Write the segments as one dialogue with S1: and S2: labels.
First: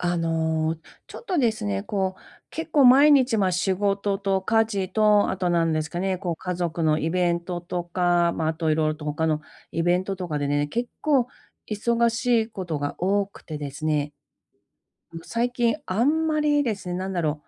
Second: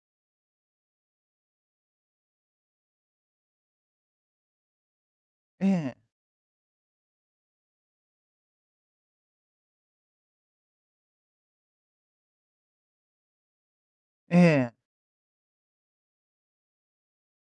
S1: あの、ちょっとですね、こう、結構毎日、ま、仕事と家事と、あとな
S2: え
S1: んです
S2: え、
S1: かね、こう、家族のイベントとか、まあ、あといろいろと他のイベントとかでね、結構忙しいことが多くてですね、
S2: ええ。
S1: 最近あんまりですね、なんだろう、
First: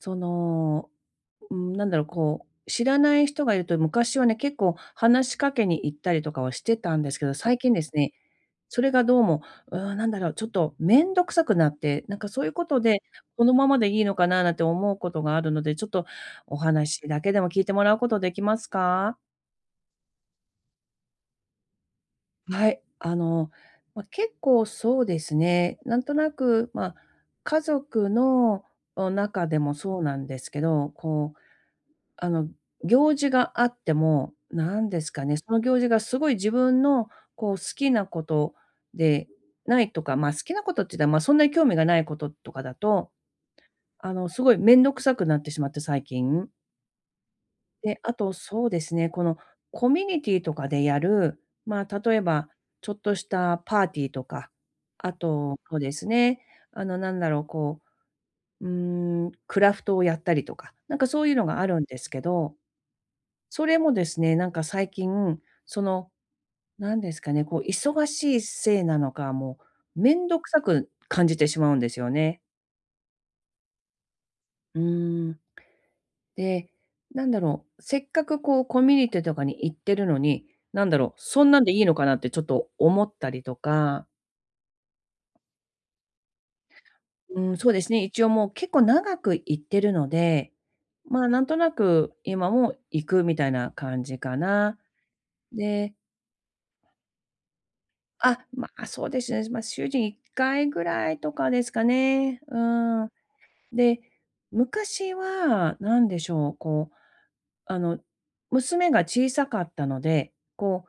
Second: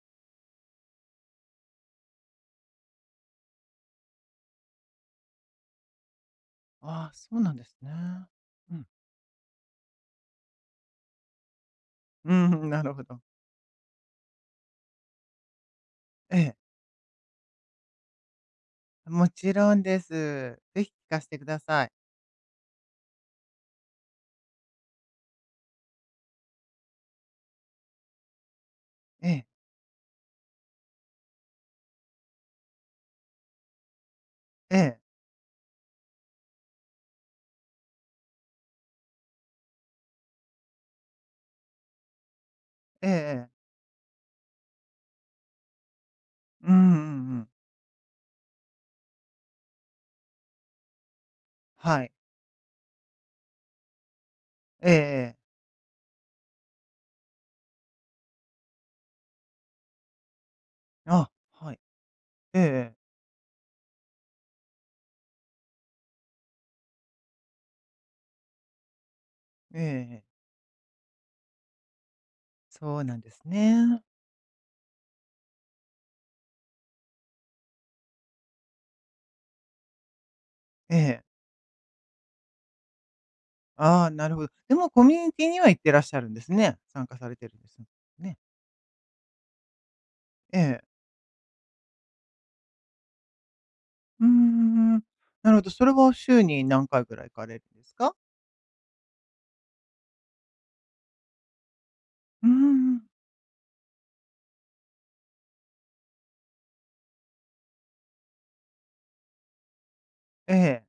S1: その、うん、なんだろう、こう、知らない人がいると昔はね、結構話しかけに行ったりとかはしてたん
S2: あ
S1: で
S2: あ、
S1: すけど、
S2: そうなん
S1: 最
S2: で
S1: 近
S2: す
S1: です
S2: ね。
S1: ね
S2: う
S1: そ
S2: ん。
S1: れがどうも、なんだろう、ちょっと面倒くさくなって、なんか
S2: う
S1: そういうこ
S2: ん、
S1: と
S2: なるほ
S1: で、
S2: ど。
S1: このままでいいのかななんて思うことがあるので、ちょっと
S2: ええ、
S1: お話だけでも聞いてもらうことできますか？
S2: もちろんです。ぜひ聞かしてください。
S1: はい、ま、結構そうですね、なんとなく、ま、家族の、お
S2: ええ、
S1: 中でもそうなんですけど、こうあの、行事があっても、
S2: え
S1: なん
S2: え、
S1: ですかね、その行事がすごい自分のこう好きなことでないとか、まあ、好きなことって言ったらまあ、そんなに興味がないこととかだ
S2: ええ
S1: と、
S2: ええ。
S1: すごい面倒くさくなってしまって最近。
S2: うんうんうん。
S1: で、あとそうですね、このコミュニティとかでやる、まあ、
S2: はい。
S1: 例えばちょっとしたパーティーとか、
S2: ええ
S1: あ
S2: ええ。
S1: と、そうですね、なんだろう、こう、うークラフトをやったりとか、なんかそう
S2: あ、
S1: いうのがあ
S2: はい。
S1: るんですけど
S2: ええええ。
S1: それもですね、なんか最近、その、なんですかね、こう忙しいせいなのか、もうめ
S2: ええ
S1: んどくさく感じてしまうんですよね。
S2: そうなんですね。
S1: うーん。で、なんだろう、せっかくこうコミュニティとかに行ってるのに、なん
S2: え
S1: だろう、
S2: え。
S1: そんなんでいいのかなってちょっと思ったりと
S2: あ
S1: か、
S2: あ、なるほど。でもコミュニティには行ってらっしゃるんですね。参加されて
S1: う
S2: る
S1: ん、
S2: んで
S1: そう
S2: す
S1: ですね、一応
S2: ね。
S1: もう結構長く行ってるので、
S2: ええ。
S1: まあなんとなく今も行くみたいな感じ
S2: うん
S1: かな。
S2: うんうん。なるほど、それ
S1: で、
S2: は週に何回ぐらい行かれるんですか？
S1: あ、まあ、そうですね。まあ、週に1回ぐらいとかですかね。
S2: うん
S1: う
S2: うん。
S1: ん。で、昔はなんでしょう、こう、あの、娘が小さかったので、
S2: え
S1: こ
S2: え。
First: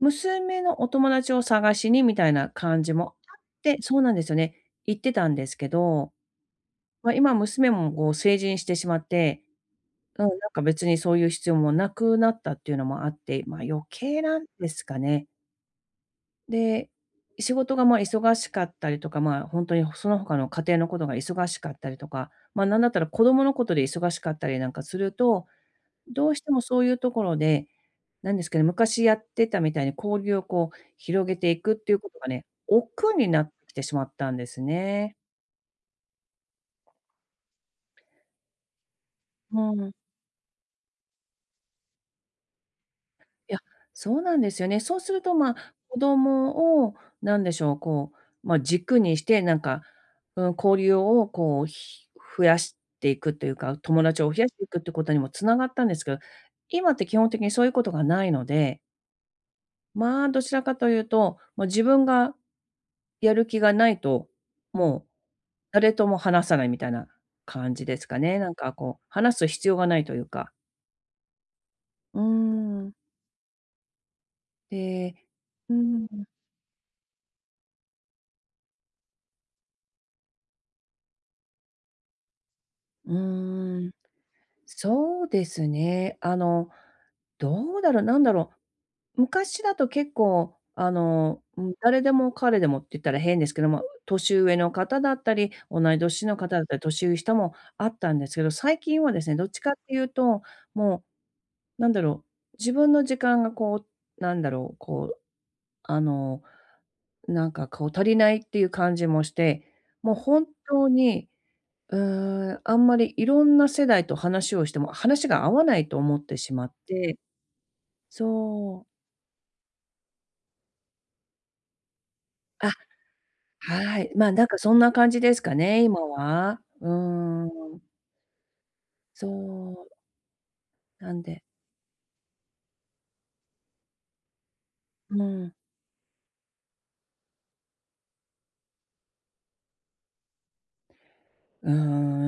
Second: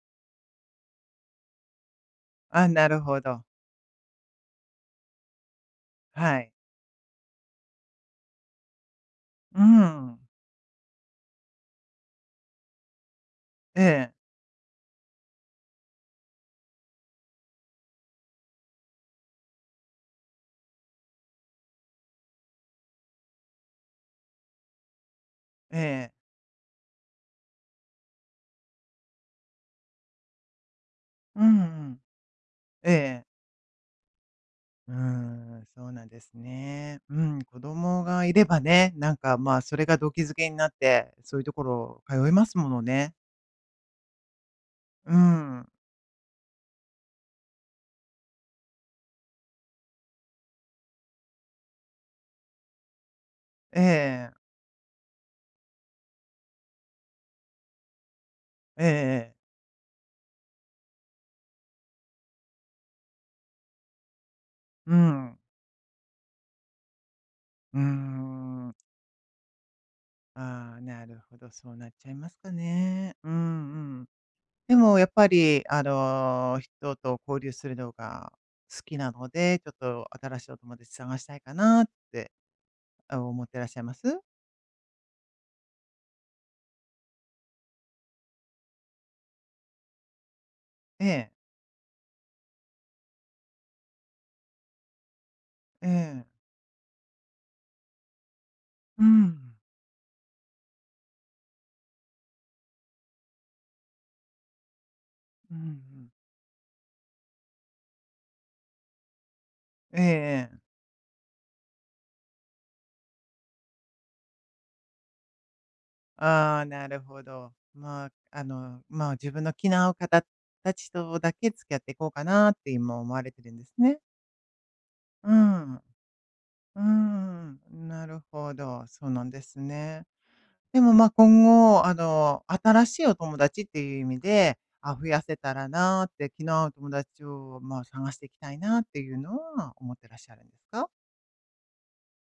S1: う、娘のお友達を探しにみたいな
S2: あ、
S1: 感
S2: な
S1: じ
S2: る
S1: も
S2: ほ
S1: あっ
S2: ど。
S1: てそうなんですよね。行ってたんですけど、
S2: はい。
S1: まあ、今娘もこう成人してしまって、
S2: うん。
S1: うん、なんか別にそういう必要もなくなったっていうのもあって、ま、余
S2: ええ、
S1: 計なんですかね。で、仕事がまあ忙しかったりとか、まあ、本当にその他の家庭のことが忙しかったりとか、ま、なんだったら子供のことで忙しかったりなんかすると、
S2: ええ。
S1: どうしてもそういうところで、なんですけど昔やってたみたいに交流をこう広げ
S2: う
S1: ていくっていう
S2: ん
S1: ことがね、
S2: え
S1: 億劫
S2: え。
S1: になってきてしまったんです
S2: うー
S1: ね。
S2: ん、そうなんですね。うん、子供がいればね、なんか、ま
S1: う
S2: あ、それ
S1: ん。
S2: が動機づけになって、そういうところ通いますものね。
S1: いや、そうなんですよね。そうす
S2: う
S1: ると、まあ、
S2: ん。
S1: 子供をなんでしょう、こう、まあ、軸にして、なんか、うん、交流をこう、増やしていくというか、
S2: え
S1: 友達を
S2: え、
S1: 増やしていくってことにもつながったんですけど、今って基本的にそういうことがないので、
S2: ええええ。
S1: まあ、どちらかというと、もう自分がやる気がないと、
S2: う
S1: もう
S2: ん。
S1: 誰とも話さないみたいな感
S2: うー
S1: じですかね。なんか
S2: ん。
S1: こう、話す必要がないというか。
S2: ああ、なるほど、そうなっちゃい
S1: うー
S2: ますか
S1: ん。
S2: ね。うんうん。でもやっ
S1: で、
S2: ぱり、
S1: うーん。
S2: 人と交流するのが好きなので、ちょっと新しいお友達探したいかなって
S1: う
S2: あを持ってらっし
S1: ー
S2: ゃい
S1: ん。
S2: ます？
S1: そうですね。どうだろう、なんだろう、昔だと結構、
S2: ええ、
S1: うん、誰でも彼でもって言ったら変ですけども、年上の方だったり、同
S2: え
S1: い年
S2: え。
S1: の方だったり、年上下もあったんですけど、最近
S2: う
S1: はですね、どっ
S2: ん。
S1: ちかっていうと、もうなんだろう、自分の時間がこう、なんだろう、こう、
S2: うんう
S1: あ
S2: ん。
S1: の、なんかこう足りないっていう感じもして、
S2: ええ
S1: もう本
S2: ええ。
S1: 当にあんまりいろんな世代と話をしても、話が合わないと思ってし
S2: ああ、
S1: まっ
S2: なる
S1: て、
S2: ほど。まあ、
S1: そう。
S2: まあ、自分の気の合う方たちとだけ付き合っていこうかなって
S1: あ、
S2: 今思われてるんですね。
S1: はい。まあ、なんかそんな感じ
S2: う
S1: ですか
S2: ん。
S1: ね、今は。
S2: う
S1: うー
S2: ん、
S1: ん。
S2: なるほど、そうな
S1: そ
S2: んです
S1: う、
S2: ね。でも、ま、
S1: なんで
S2: 今後、新しいお友達っていう意味で、あ、増や
S1: う
S2: せ
S1: ん。
S2: たらなーって、気の合う友達を、まあ、探していきたいなっていうのは思ってらっしゃるんですか？
S1: うー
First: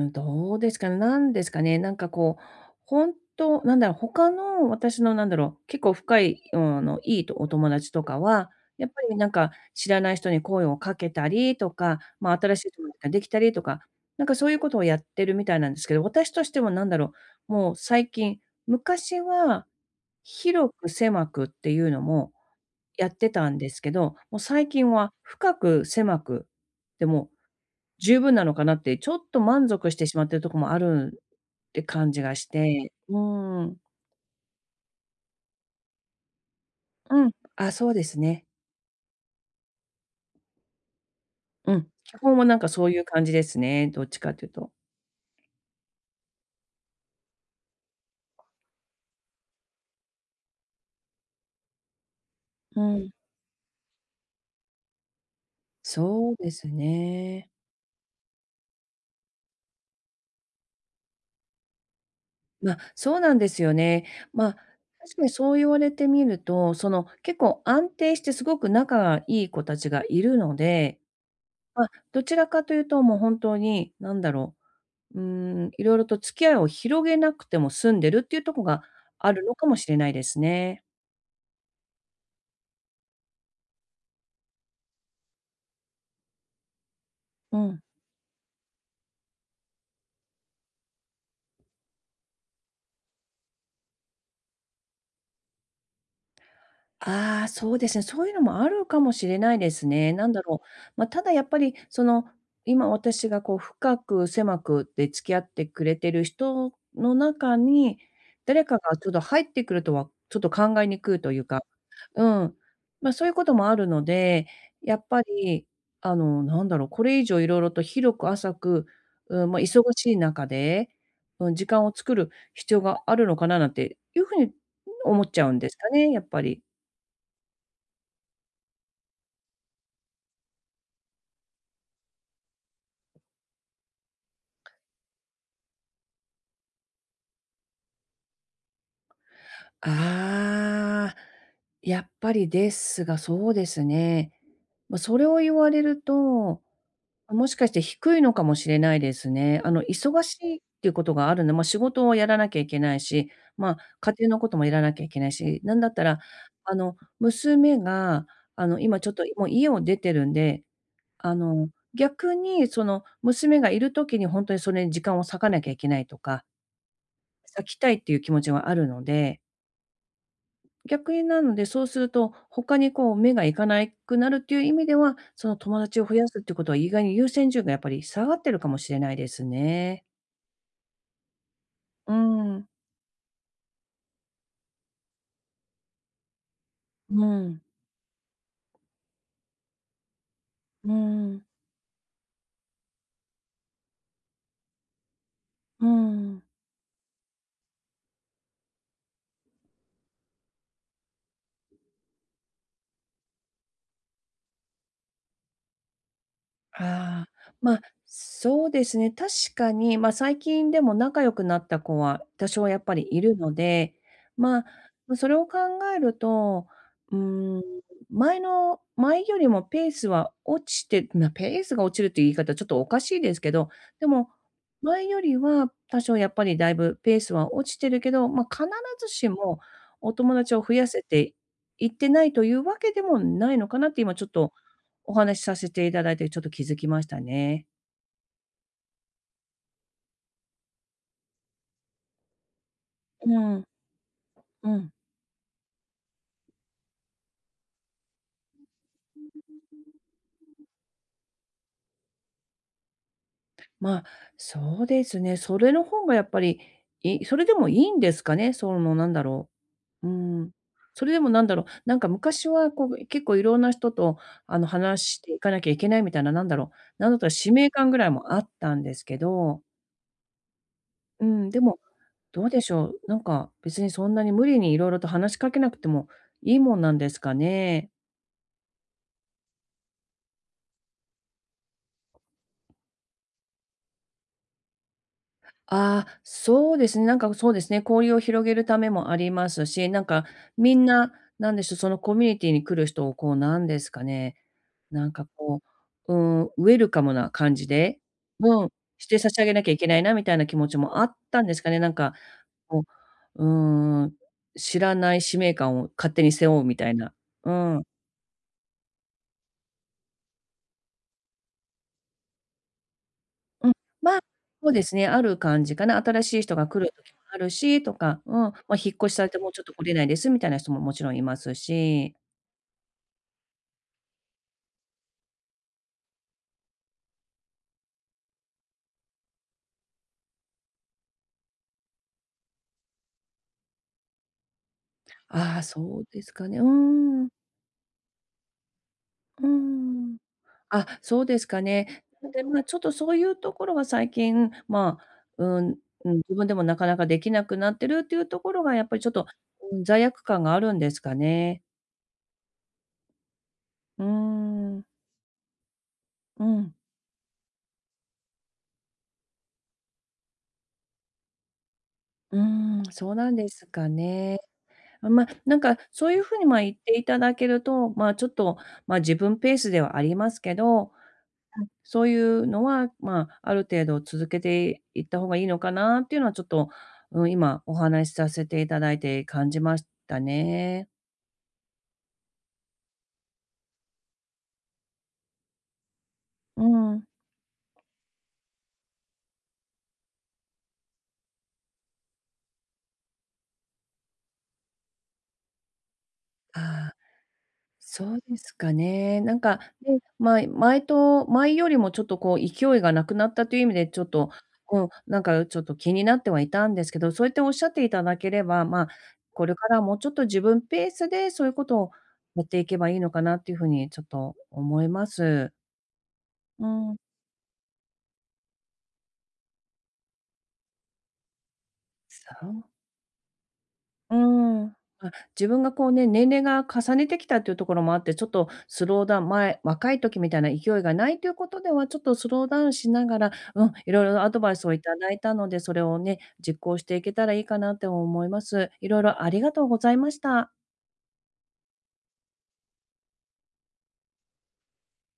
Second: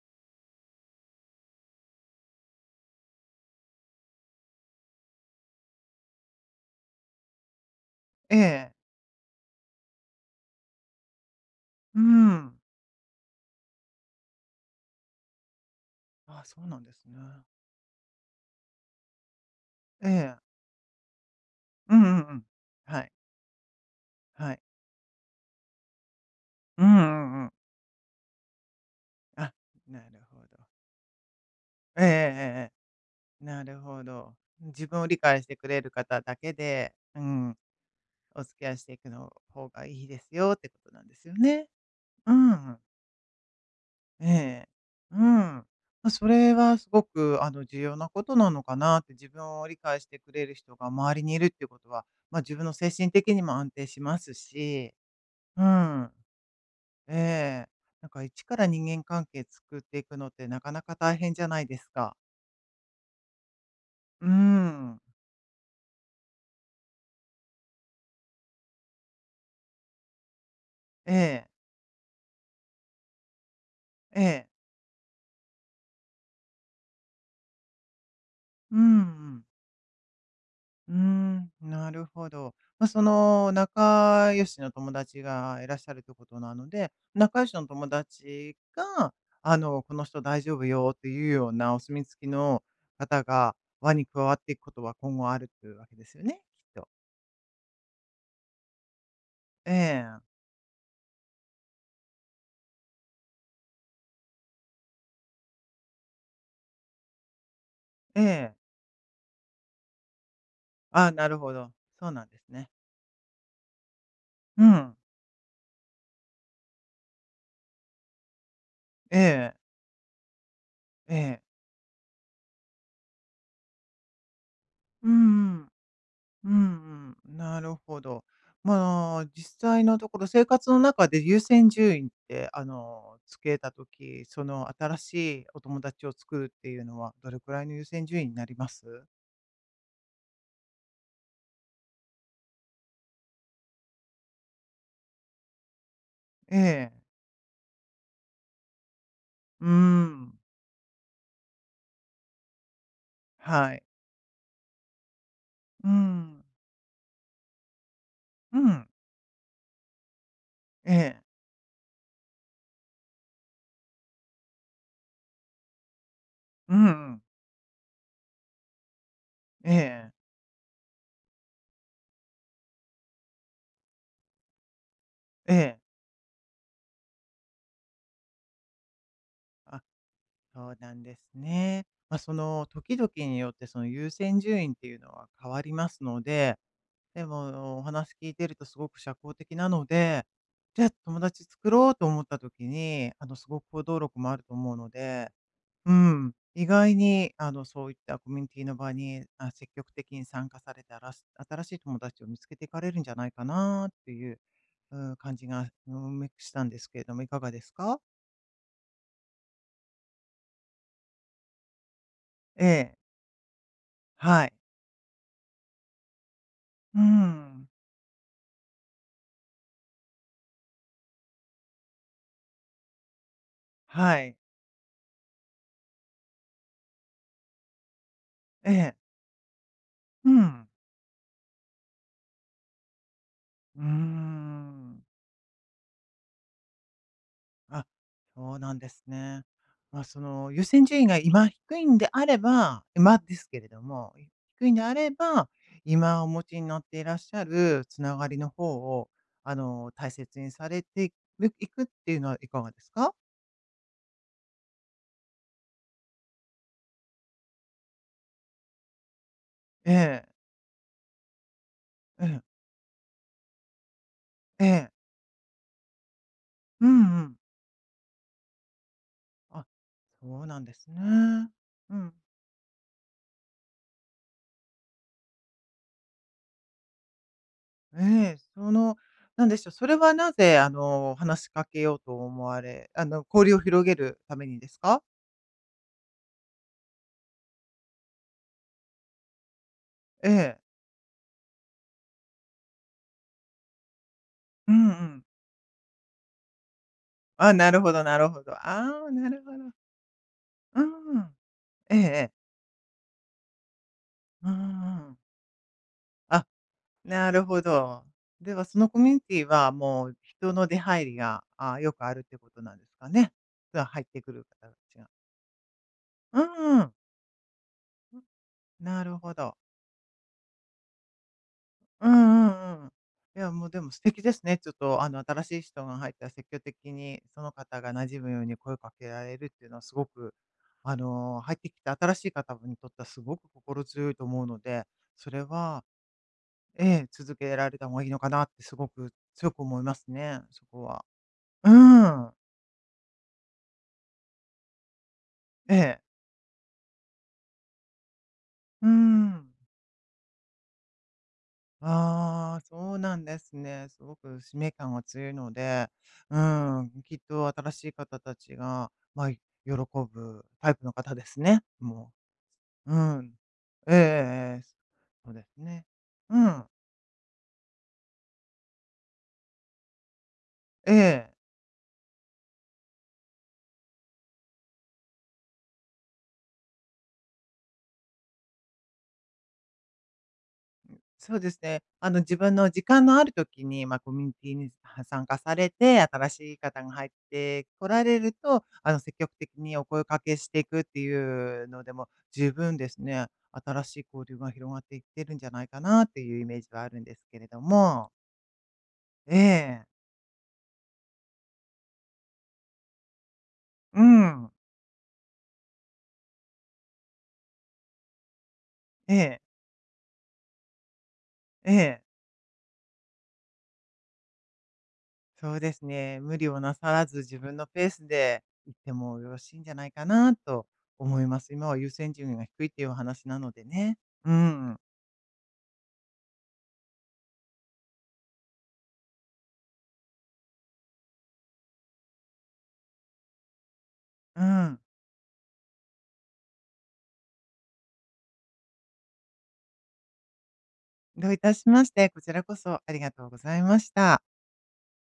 S1: どうですかね、なんですかね、なんかこう、本当なんだろう、他の私のなんだろう、結構深い、いいとお友達とか
S2: え
S1: は、
S2: え。
S1: やっぱりなんか知らない人に声をかけたりと
S2: う
S1: か、まあ、
S2: ん。
S1: 新しい友達ができたりとか、なんかそういうことをやってるみたいなんですけど、私
S2: あ
S1: として
S2: そう
S1: は
S2: なん
S1: なん
S2: で
S1: だ
S2: す
S1: ろ
S2: ね。
S1: う、もう最近、昔は
S2: ええ。
S1: 広く狭くっていう
S2: うん
S1: の
S2: うん
S1: も
S2: うん。は
S1: やっ
S2: い、
S1: てたんですけど、もう
S2: はい。
S1: 最近は深く狭く、
S2: うんう
S1: でも
S2: んうん。
S1: 十分なのかなって、ちょっと
S2: あ、
S1: 満足し
S2: な
S1: てし
S2: る
S1: まってる
S2: ほ
S1: とこ
S2: ど。
S1: もあるって
S2: ええええ
S1: 感じがし
S2: え
S1: て。う
S2: え。
S1: ー
S2: な
S1: ん。
S2: るほど。自分を理解してくれる方だけで、う
S1: うん。
S2: ん、
S1: あ、そうです
S2: お
S1: ね。
S2: 付き合いしていくの方がいいですよってことなんですよね。
S1: うん。基
S2: う
S1: 本はなんか
S2: ん。
S1: そういう感じですね、どっち
S2: え
S1: かっていう
S2: え。
S1: と。
S2: うん。ま、それはすごく、重要なことなのかなって、自分を理解してくれる人が周りにいるっていうことは、まあ、自分の
S1: う
S2: 精
S1: ん。
S2: 神的にも安定しますし、うん。
S1: そうです
S2: え
S1: ね。
S2: え。なんか一から人間関係作っていくのってなかなか大変じゃないですか。
S1: ま、そうなんですよね。
S2: うー
S1: ま、
S2: ん。
S1: 確かにそう言われてみると、その、結構安定してすごく仲がいい子たちがいるので、
S2: ええ、
S1: ま、どちらかというともう本当に、なん
S2: え
S1: だ
S2: え。
S1: ろううーいろいろと付き合いを広げなくても済んでるっていうとこ
S2: うん
S1: が
S2: う
S1: あ
S2: ん。
S1: るのかもしれないですね。
S2: うーん、なるほど。まあ、その仲良しの友達がいらっしゃるってことなので、仲良し
S1: う
S2: の
S1: ん。
S2: 友達が、この人大丈夫よっていうようなお墨付きの方が輪に加わっていくことは今後あるっていうわけですよね、きっと。
S1: ああ、そうですね。そういうのもあるかもしれない
S2: え
S1: ですね。
S2: え、
S1: なんだろう。まあ、ただやっぱりその、今私がこう深く狭くで付き合ってくれてる人の中に、
S2: ええ。
S1: 誰かがちょっと入ってくるとはちょっと考えに
S2: ああ、
S1: くい
S2: な
S1: と
S2: る
S1: いう
S2: ほ
S1: か、
S2: ど。そう
S1: う
S2: なんです
S1: ん。
S2: ね。
S1: まあ、そういうこともあるので、
S2: うん。
S1: やっぱり、なんだろう、これ以上いろいろと広く浅く、
S2: え
S1: うん、まあ、
S2: え。
S1: 忙しい中で、
S2: ええ。
S1: うん、時間を作る必要があるのかななんていうふうに
S2: う
S1: 思っちゃう
S2: んう
S1: ん
S2: ん。
S1: ですかね、やっぱ
S2: う
S1: り。
S2: んうん。なるほど。まあ、実際のところ生活の中で優先順位って、つけたとき、その新しいお友達を作るっていうのはどれくらいの優先順位になります？
S1: ああ、やっぱりですが、そうですね。まあ、それを言われる
S2: え
S1: と、
S2: え。
S1: もしかして低いのかもしれないですね。
S2: う
S1: 忙し
S2: ん。
S1: いっていうことがあるのでまあ、仕事をやらなきゃいけないし、ま
S2: は
S1: あ、
S2: い。
S1: 家庭のこともやらなきゃいけないし、なん
S2: う
S1: だったら、
S2: ん。
S1: 娘が、
S2: うん。
S1: 今ちょっともう家を出てるんで、
S2: ええ。
S1: あの、逆にその、娘がいるときに本当とにそれに時間を割かなきゃいけないとか、
S2: うんうん。
S1: 割きたいっていう気持ちはあるので
S2: ええ、
S1: 逆になので、そうすると、他にこう目がいかないくなるっていう意味では、そ
S2: え
S1: の
S2: え。
S1: 友達を増やすってことは意外に優先順位がやっぱり下がってるかもしれないです
S2: あ、
S1: ね。
S2: そうなんですね。
S1: う
S2: まあ、その
S1: ん。
S2: 時々によってその優先順位っていうのは変わりますのでで
S1: うん。
S2: も、お話聞いてるとすごく社交的なので、じゃあ
S1: う
S2: 友達
S1: ん。
S2: 作ろうと思った時に、すごく行動力もあると思うので、
S1: う
S2: うん、
S1: ん。
S2: 意外に、そういったコミュニティの場に、あ、積極的に参加されて、あらす新しい友達を見つけていかれるんじゃないかなっていう、うん、感じが、うん、めしたんですけれども、
S1: あ
S2: い
S1: あ、
S2: かがです
S1: まあ、
S2: か？
S1: そうですね、確かに、まあ、最近でも仲良くなった子は多
S2: え
S1: 少やっ
S2: え、
S1: ぱりいるので、
S2: はい。
S1: まあ、ま、それを考えると、
S2: うー
S1: うーん、
S2: ん、
S1: 前の前よりもペースは落ちてなペースが落ちるっていう言い方ちょっとおかしいですけど、で
S2: は
S1: も、
S2: い。
S1: 前よりは多少やっぱりだいぶペースは落ちてるけど、ま、必
S2: ええ、
S1: ずしもお
S2: う
S1: 友達を
S2: ん、
S1: 増やせていってないというわけでもないのか
S2: うー
S1: なって今ちょっと
S2: ん。
S1: お話しさせていただいてちょっと気づきましたね。
S2: あ、そうなんですね。まあ、その優先順位が今低いんであれば今で
S1: う
S2: すけ
S1: ん、
S2: れども、低
S1: う
S2: いんで
S1: ん。
S2: あれば、今お持ちになっていらっしゃるつながりの方を、大切にされていくっていうのはいかがですか？
S1: まあ、そうですね。それの方がやっぱり、それでもいいんですかね？そのなんだろ
S2: え
S1: う、う
S2: え、
S1: ん。それでもなんか
S2: ええ、
S1: 昔はこう結構いろんな人と
S2: ええ、
S1: 話していかなきゃいけないみたいな、
S2: うん
S1: なんだっ
S2: う
S1: たら
S2: ん。
S1: 使命感ぐらいもあったんですけど、
S2: あ、そうなんですね。
S1: うん、でも
S2: うん。
S1: どうでしょう、なんか別にそんなに無理にいろいろと話しかけなくてもいいもんなんですかね？
S2: ええ、その、なんでしょう、それはなぜ、話しかけようと思われ交流を広げるためにですか？
S1: ああ、そうですね。なんかそうですね、交流を広げるためもありますし、なんか
S2: ええ。
S1: みんな、なんでしょう、そのコミュニティに来る人をこうなんですかね、
S2: うんう
S1: なん
S2: ん。
S1: かこう、うん、ウェルカムな
S2: あ、
S1: 感じ
S2: なるほ
S1: で、
S2: どなるほど。
S1: うん、
S2: あ
S1: し
S2: あ、
S1: て
S2: な
S1: 差し
S2: る
S1: 上
S2: ほ
S1: げ
S2: ど。
S1: なきゃいけないなみたいな気持ちもあっ
S2: うん。
S1: たんですかね。なん
S2: えええ
S1: か
S2: え。
S1: こう、うん、
S2: う
S1: 知らな
S2: ん
S1: い使命感を勝手に
S2: あ、
S1: 背負うみたいな。
S2: なる
S1: う
S2: ほ
S1: ん。
S2: ど。では、そのコミュニティはもう人の出入りが、あよくあるってことなんですかね。
S1: うん、
S2: が、入っ
S1: まあ、
S2: てくる方
S1: そう
S2: た
S1: です
S2: ち
S1: ね、
S2: が。
S1: ある感じかな。新しい人が来る時もあるしと
S2: う
S1: か、
S2: ん、
S1: うん、まあ、引っ
S2: な
S1: 越し
S2: る
S1: され
S2: ほ
S1: てもう
S2: ど。
S1: ちょっと来れないですみたいな人ももちろんいます
S2: うん
S1: し。
S2: うんうん。いや、もうでも素敵ですね。ちょっと新しい人が入ったら積極的にその方が馴染むように声をかけられるっていうのはすごく、入ってきた新しい方にとってはすごく心強いと思うので、それ
S1: ああ、
S2: は、
S1: そうですかね。うー
S2: ええ、
S1: ん、
S2: 続けられた方がいいのかなってすごく
S1: うー
S2: 強く思います
S1: ん。
S2: ね、そこ
S1: あ、
S2: は。
S1: そうですか
S2: う
S1: ね。な
S2: ん。
S1: ので、まあ、ちょっとそういうところが最近、まあ、う
S2: え
S1: ん、
S2: え。
S1: うん、自分でもなかなかできなくなってるっていうところがや
S2: う
S1: っぱりちょっと、
S2: ん。
S1: うん、罪悪感があるんですかね。
S2: ああ、そうなんですね。す
S1: うー
S2: ごく使命
S1: ん、
S2: 感が強いので、う
S1: うん、
S2: ん、きっと新しい方たちが、まあ、喜ぶタイプの方ですね、も
S1: うーん、
S2: う。う
S1: そうな
S2: ん。
S1: んですか
S2: えええ
S1: ね。
S2: えええ。
S1: あ、まあ、
S2: そうです
S1: なんか
S2: ね。
S1: そういう
S2: う
S1: 風に、ま、
S2: ん。
S1: 言っていただけると、まあ、ちょっと、まあ、自分ペースではありますけど、う
S2: ええ。
S1: んそういうのは、まあ、ある程度続けていった方がいいのかなっていうのはちょっと、うん、今お話しさせていただいて感じましたね。
S2: そうですね。自分の時間のある時に、まあ、コミュニティには参加されて、新しい
S1: う
S2: 方が
S1: ん。
S2: 入ってこられると、積極的にお声かけしていくっていうのでも、十分ですね、新しい交流が広がっていってるんじゃないかなっていうイメージはあ
S1: ああ。
S2: るんですけれども。
S1: そうですかね。
S2: え
S1: なんか
S2: え。
S1: ね、ま、前よりもちょっとこう勢いがなくなったという意味でち
S2: う
S1: ょっと、
S2: ん。
S1: うん、なんかちょっと気になってはいたんですけど、そうやっておっしゃっていただければ、ま、あ
S2: ええ、
S1: これからもうちょっと自分ペースでそういうこ
S2: え
S1: とを
S2: え。
S1: やっていけばいいのかなっていうふうにちょっと思います。
S2: そうですね。無理を
S1: う
S2: なさ
S1: ん。
S2: らず、自分のペースで行ってもよろしいんじゃないかなと思います。今は優先順位が
S1: そう
S2: 低いっていうお話なのでね。
S1: う
S2: う
S1: ん。
S2: ん。
S1: まあ、自分がこうね、年齢が重ねてきたっていうところもあって、ちょっとスローダウン前若い時みたいな勢いがないということでは、ちょっとスローダウンしながら、うん、いろいろアド
S2: う
S1: バイスを
S2: ん。
S1: いただいたので、それをね、実行していけたらいいかなって思います。いろいろありがとうございました。
S2: どういたしまして、こちらこそありがとうございました。